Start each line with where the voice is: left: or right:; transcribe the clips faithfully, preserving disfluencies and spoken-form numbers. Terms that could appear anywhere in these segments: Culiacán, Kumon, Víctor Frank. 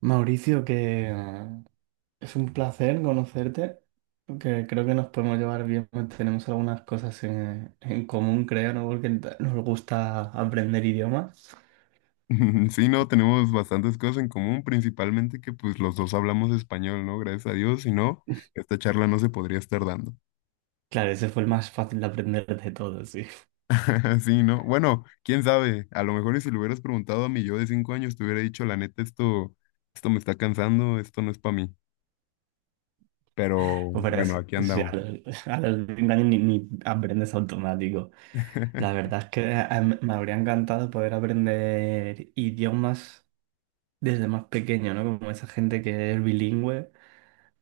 right: Mauricio, que eh, es un placer conocerte, que creo que nos podemos llevar bien, pues tenemos algunas cosas en, en común, creo, ¿no? Porque nos gusta aprender idiomas.
left: Sí, no, tenemos bastantes cosas en común, principalmente que pues los dos hablamos español, ¿no? Gracias a Dios, si no, esta charla no se podría estar dando.
right: Claro, ese fue el más fácil de aprender de todos, sí.
left: Sí, ¿no? Bueno, quién sabe, a lo mejor y si le hubieras preguntado a mi yo de cinco años, te hubiera dicho, la neta, esto, esto me está cansando, esto no es para mí, pero
right: Pero
left: bueno,
right: es,
left: aquí
right: sí, a
left: andamos.
right: los, a los veinte años ni, ni aprendes automático. La verdad es que eh, em, me habría encantado poder aprender idiomas desde más pequeño, ¿no? Como esa gente que es bilingüe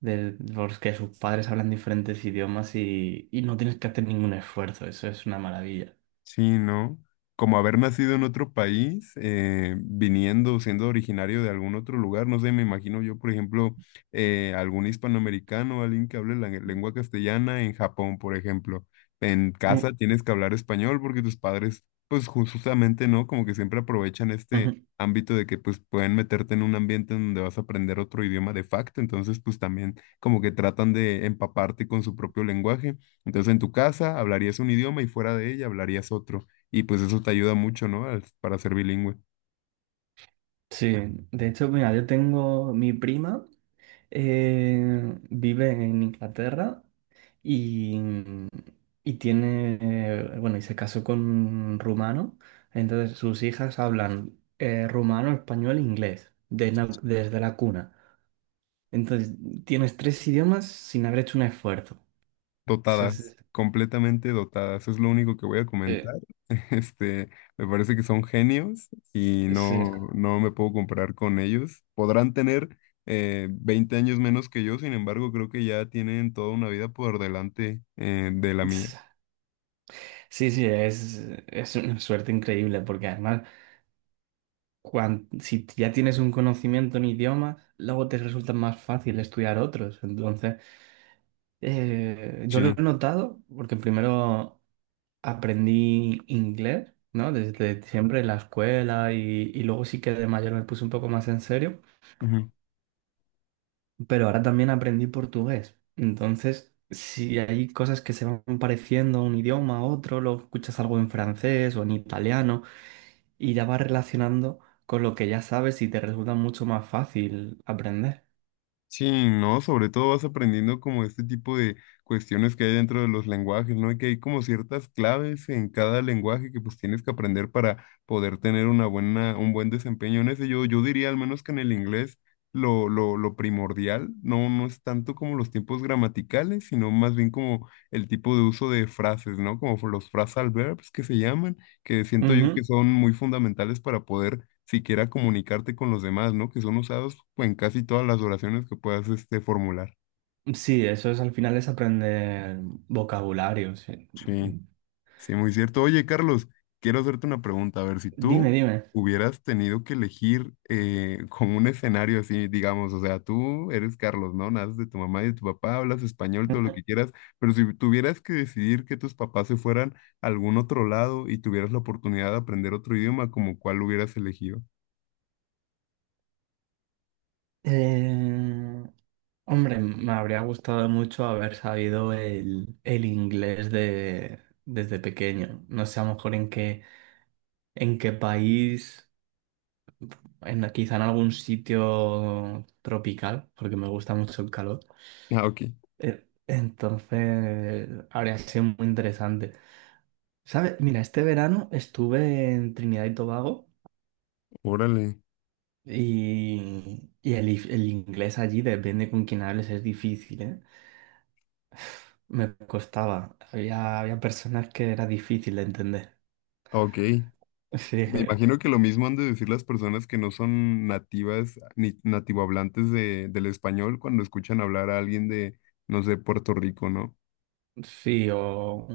right: de, los que sus padres hablan diferentes idiomas y, y no tienes que hacer ningún esfuerzo, eso es una maravilla.
left: Sí, ¿no? Como haber nacido en otro país, eh, viniendo, siendo originario de algún otro lugar, no sé, me imagino yo, por ejemplo, eh, algún hispanoamericano, alguien que hable la gue- lengua castellana en Japón, por ejemplo. En casa
right: Mm.
left: tienes que hablar español porque tus padres, pues ju- justamente, ¿no? Como que siempre aprovechan este
right: Ujú.
left: ámbito de que pues pueden meterte en un ambiente en donde vas a aprender otro idioma de facto, entonces pues también como que tratan de empaparte con su propio lenguaje. Entonces en tu casa hablarías un idioma y fuera de ella hablarías otro. Y pues eso te ayuda mucho, ¿no? Al- para ser bilingüe.
right: Sí, de hecho, mira, yo tengo mi prima, eh, vive en Inglaterra y, y tiene, eh, bueno, y se casó con un rumano, entonces sus hijas hablan eh, rumano, español e inglés de na- desde la cuna. Entonces, tienes tres idiomas sin haber hecho un esfuerzo. Sí, sí,
left: Dotadas,
right: sí.
left: completamente dotadas. Es lo único que voy a
right: Sí,
left: comentar. Este, me parece que son genios y
right: sí.
left: no, no me puedo comparar con ellos. Podrán tener eh, veinte años menos que yo, sin embargo, creo que ya tienen toda una vida por delante eh, de la mía.
right: Sí, sí, es, es una suerte increíble porque además cuan- si ya tienes un conocimiento en idioma, luego te resulta más fácil estudiar otros. Entonces, eh, yo lo he
left: Sí.
right: notado porque primero aprendí inglés, ¿no? Desde siempre en la escuela y, y luego sí que de mayor me puse un poco más en serio, pero ahora también aprendí portugués. Entonces, si hay cosas que se van pareciendo a un idioma a otro, lo escuchas algo en francés o en italiano, y ya vas relacionando con lo que ya sabes y te resulta mucho más fácil aprender.
left: Sí, ¿no? Sobre todo vas aprendiendo como este tipo de cuestiones que hay dentro de los lenguajes, ¿no? Y que hay como ciertas claves en cada lenguaje que pues tienes que aprender para poder tener una buena, un buen desempeño en ese. Yo, yo diría al menos que en el inglés lo, lo, lo primordial no, no es tanto como los tiempos gramaticales, sino más bien como el tipo de uso de frases, ¿no? Como los phrasal verbs que se llaman, que siento yo que
right: Ujú.
left: son muy fundamentales para poder siquiera comunicarte con los demás, ¿no? Que son usados pues, en casi todas las oraciones que puedas este, formular.
right: Sí, eso es, al final es aprender vocabulario. Sí.
left: Sí, sí, muy cierto. Oye, Carlos, quiero hacerte una pregunta. A ver, si tú
right: Dime, dime.
left: hubieras tenido que elegir eh, como un escenario así, digamos, o sea, tú eres Carlos, ¿no? Naces de tu mamá y de tu papá, hablas español, todo lo que quieras, pero si tuvieras que decidir que tus papás se fueran a algún otro lado y tuvieras la oportunidad de aprender otro idioma, ¿como cuál hubieras elegido?
right: Eh, hombre, me habría gustado mucho haber sabido el, el inglés de, desde pequeño. No sé, a lo mejor en qué, en qué país, en, quizá en algún sitio tropical, porque me gusta mucho el calor.
left: Ah, ok.
right: Eh, Entonces, habría sido muy interesante. ¿Sabes? Mira, este verano estuve en Trinidad y Tobago
left: Órale.
right: y, y el, if- el inglés allí, depende con quién hables, es difícil, ¿eh? Me costaba. Había, había personas que era difícil de entender.
left: Ok.
right: Sí,
left: Me imagino que lo mismo han de decir las personas que no son nativas ni nativohablantes de, del español cuando escuchan hablar a alguien de, no sé, Puerto Rico, ¿no?
right: sí, o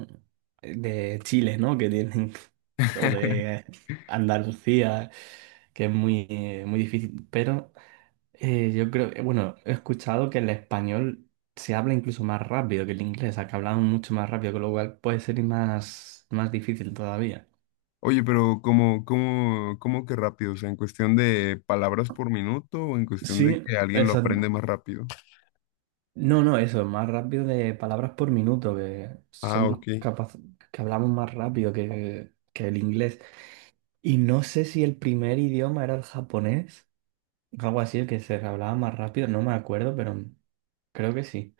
right: de Chile, ¿no? Que tienen, o de Andalucía, que es muy, muy difícil. Pero Eh, yo creo, eh, bueno, he escuchado que el español se habla incluso más rápido que el inglés, o sea, que hablamos mucho más rápido, con lo cual puede ser más, más difícil todavía.
left: Oye, pero ¿cómo, cómo, ¿cómo que rápido? O sea, ¿en cuestión de palabras por minuto o en cuestión de
right: Sí,
left: que alguien lo
right: esa-
left: aprende más rápido?
right: no, no, eso, más rápido de palabras por minuto, que
left: Ah,
right: somos
left: ok.
right: capaces, que hablamos más rápido que, que el inglés. Y no sé si el primer idioma era el japonés, algo así, que se hablaba más rápido, no me acuerdo, pero creo que sí.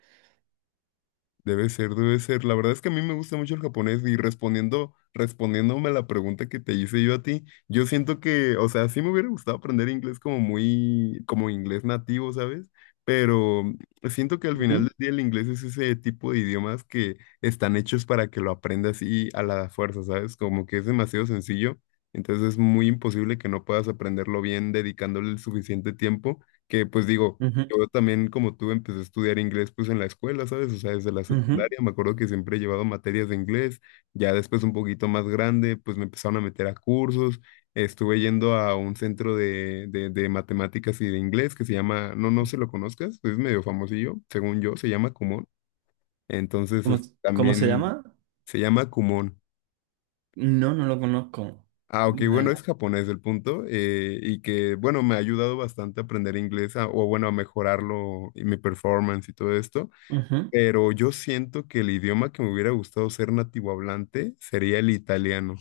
left: Debe ser, debe ser. La verdad es que a mí me gusta mucho el japonés y respondiendo, respondiéndome a la pregunta que te hice yo a ti, yo siento que, o sea, sí me hubiera gustado aprender inglés como muy, como inglés nativo, ¿sabes? Pero siento que al final
right: Ujú,
left: del día el inglés es ese tipo de idiomas que están hechos para que lo aprendas y a la fuerza, ¿sabes? Como que es demasiado sencillo, entonces es muy imposible que no puedas aprenderlo bien dedicándole el suficiente tiempo, que pues digo.
right: ujú,
left: Yo también, como tú, empecé a estudiar inglés pues en la escuela, ¿sabes? O sea, desde la
right: ujú.
left: secundaria me acuerdo que siempre he llevado materias de inglés. Ya después un poquito más grande, pues me empezaron a meter a cursos. Estuve yendo a un centro de, de, de matemáticas y de inglés que se llama, no, no se lo conozcas, es medio famosillo, según yo, se llama Kumon. Entonces,
right: ¿Cómo,
left: es-
right: cómo se
left: también
right: llama?
left: se llama Kumon.
right: No, no lo conozco.
left: Ah, ok,
right: La
left: bueno, es
right: verdad.
left: japonés el punto, eh, y que, bueno, me ha ayudado bastante a aprender inglés, a- o bueno, a mejorarlo y mi performance y todo esto.
right: Ujú.
left: Pero yo siento que el idioma que me hubiera gustado ser nativo hablante sería el italiano.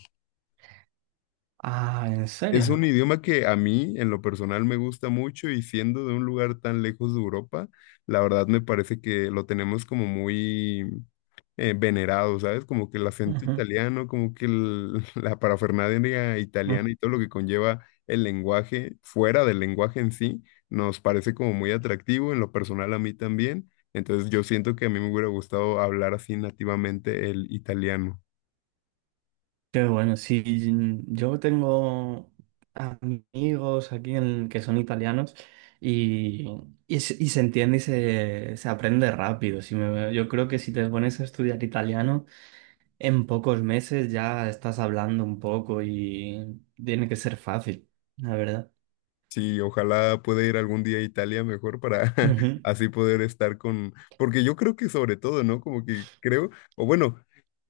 right: Ah, ¿en
left: Es un
right: serio?
left: idioma que a mí, en lo personal, me gusta mucho y siendo de un lugar tan lejos de Europa, la verdad me parece que lo tenemos como muy eh, venerado, ¿sabes? Como que el acento
right: Ujú,
left: italiano, como que el- la parafernalia
right: ujú.
left: italiana y todo lo que conlleva el lenguaje, fuera del lenguaje en sí, nos parece como muy atractivo, en lo personal a mí también. Entonces yo siento que a mí me hubiera gustado hablar así nativamente el italiano.
right: Qué bueno, sí, mm, yo tengo amigos aquí en, que son italianos y, y, se y se entiende y se, se aprende rápido. Si me- yo creo que si te pones a estudiar italiano, en pocos meses ya estás hablando un poco y tiene que ser fácil, la verdad.
left: Sí, ojalá pueda ir algún día a Italia mejor para
right: Ujú,
left: así poder estar con, porque yo creo que sobre todo, ¿no? Como que creo, o bueno,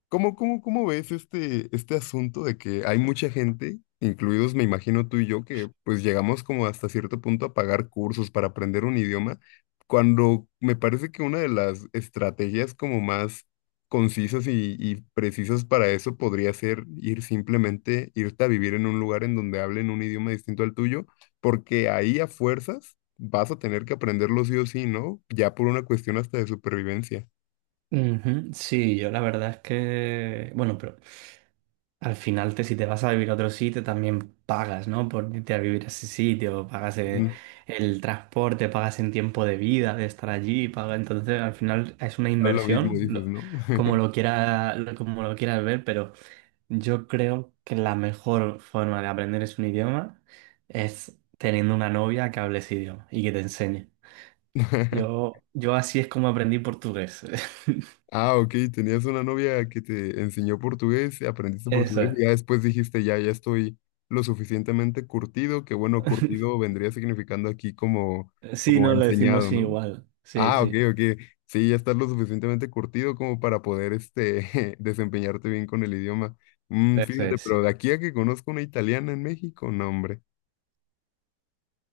left: ¿Cómo, cómo, ¿cómo ves este, este asunto de que hay mucha gente, incluidos me imagino tú y yo, que pues llegamos como hasta cierto punto a pagar cursos para aprender un idioma, cuando me parece que una de las estrategias como más concisas y, y precisas para eso podría ser ir simplemente, irte a vivir en un lugar en donde hablen un idioma distinto al tuyo, porque ahí a fuerzas vas a tener que aprenderlo sí o sí, ¿no? Ya por una cuestión hasta de supervivencia.
right: ujú. Sí, yo la verdad es que, bueno, pero... Al final, te, si te vas a vivir a otro sitio, también pagas, ¿no? Por irte a vivir a ese sitio, pagas eh,
left: Mm.
right: el transporte, pagas en tiempo de vida, de estar allí, pagas. Entonces, al final es una
left: Claro. Lo mismo
right: inversión,
left: dices,
right: lo-
left: ¿no?
right: como lo quiera, lo- como lo quieras ver, pero yo creo que la mejor forma de aprender es un idioma es teniendo una novia que hable ese idioma y que te enseñe. Yo, yo así es como aprendí portugués.
left: Ah, ok, tenías una novia que te enseñó portugués, aprendiste
right: Eso
left: portugués
right: es.
left: y ya después dijiste, ya, ya estoy lo suficientemente curtido, que bueno, curtido vendría significando aquí como,
right: Sí,
left: como
right: no, lo decimos
left: enseñado, ¿no?
right: igual. Sí,
left: Ah, ok,
right: sí.
left: ok, sí, ya estás lo suficientemente curtido como para poder, este, desempeñarte bien con el idioma. Mm,
right: Eso
left: fíjate,
right: es. Sí.
left: pero de aquí a que conozco una italiana en México, no, hombre,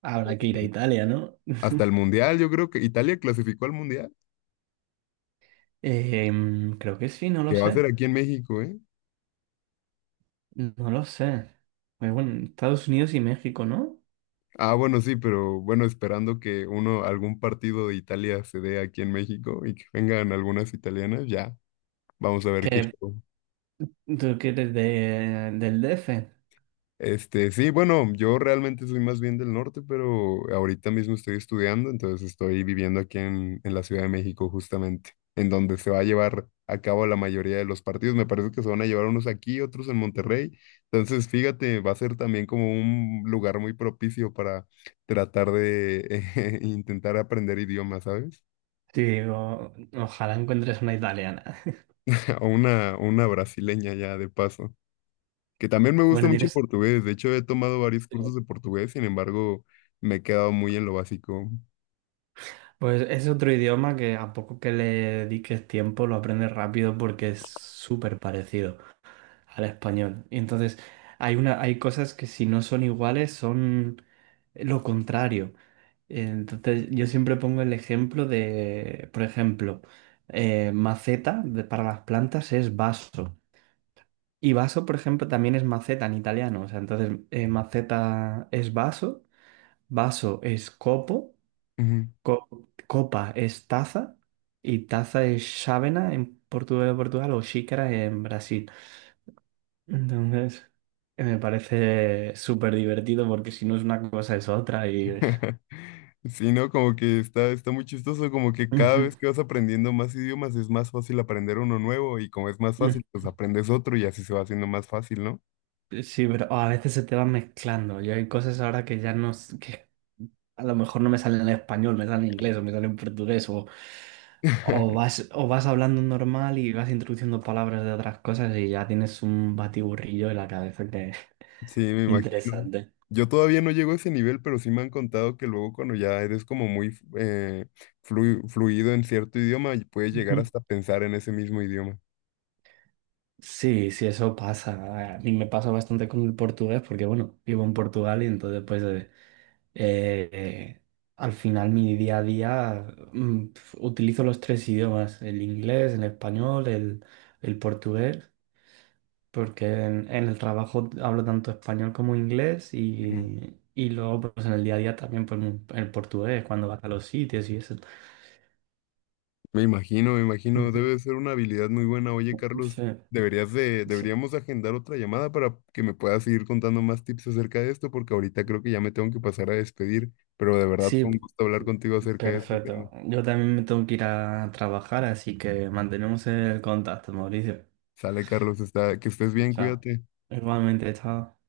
right: Habrá que ir a
left: eh,
right: Italia, ¿no?
left: hasta el mundial, yo creo que Italia clasificó al mundial,
right: Em, creo que sí, no lo
left: que va a ser
right: sé.
left: aquí en México, ¿eh?
right: No lo sé. Muy bueno, Estados Unidos y México, ¿no?
left: Ah, bueno, sí, pero bueno, esperando que uno, algún partido de Italia se dé aquí en México y que vengan algunas italianas, ya, vamos a ver qué
right: Que
left: show.
right: tú quieres de, del D F.
left: Este, sí, bueno, yo realmente soy más bien del norte, pero ahorita mismo estoy estudiando, entonces estoy viviendo aquí en, en la Ciudad de México justamente, en donde se va a llevar a cabo la mayoría de los partidos. Me parece que se van a llevar unos aquí, otros en Monterrey. Entonces, fíjate, va a ser también como un lugar muy propicio para tratar de intentar aprender idiomas, ¿sabes?
right: Sí, digo, ojalá encuentres una italiana.
left: O una, una brasileña ya de paso, que también me gusta
right: Bueno,
left: mucho el
right: tienes.
left: portugués. De hecho, he tomado varios cursos de portugués, sin embargo, me he quedado muy en lo básico.
right: Pues es otro idioma que a poco que le dediques tiempo lo aprendes rápido porque es súper parecido al español. Y entonces hay una, hay cosas que si no son iguales son lo contrario. Entonces yo siempre pongo el ejemplo de, por ejemplo, eh, maceta de- para las plantas es vaso. Y vaso, por ejemplo, también es maceta en italiano. O sea, entonces eh, maceta es vaso, vaso es copo,
left: Ujú.
right: co- copa es taza y taza es chávena en Portugal, Portugal o xícara en Brasil. Entonces, eh, me parece súper divertido porque si no es una cosa es otra y...
left: Sí, ¿no? Como que está, está muy chistoso, como que cada
right: Ujú,
left: vez que vas aprendiendo más idiomas es más fácil aprender uno nuevo y como es más
right: ujú.
left: fácil, pues aprendes otro y así se va haciendo más fácil, ¿no?
right: Sí, pero oh, a veces se te van mezclando. Yo hay cosas ahora que ya no... s- que a lo mejor no me salen en español, me salen en inglés o me salen en portugués o, o vas, o vas hablando normal y vas introduciendo palabras de otras cosas y ya tienes un batiburrillo en la cabeza que
left: Sí, me imagino.
right: interesante.
left: Yo todavía no llego a ese nivel, pero sí me han contado que luego cuando ya eres como muy eh, flu- fluido en cierto idioma, y puedes llegar
right: Ujú.
left: hasta pensar en ese mismo idioma.
right: Sí, sí, eso pasa. A mí me pasa bastante con el portugués porque, bueno, vivo en Portugal y entonces pues eh, eh, al final mi día a día, mm, pf, utilizo los tres idiomas, el inglés, el español, el, el portugués, porque en, en el trabajo hablo tanto español como inglés y, y luego pues en el día a día también pues, mm, el portugués cuando vas a los sitios y eso.
left: Me imagino, me imagino, debe
right: Ujú.
left: de ser una habilidad muy buena. Oye, Carlos,
right: Sí,
left: deberías de,
right: sí,
left: deberíamos agendar otra llamada para que me puedas seguir contando más tips acerca de esto, porque ahorita creo que ya me tengo que pasar a despedir, pero de verdad fue
right: sí,
left: un gusto hablar contigo acerca de este tema.
right: perfecto. Yo también me tengo que ir a trabajar, así que mantenemos el contacto, Mauricio.
left: Sale, Carlos, está, que estés bien,
right: Chao.
left: cuídate.
right: Igualmente, chao.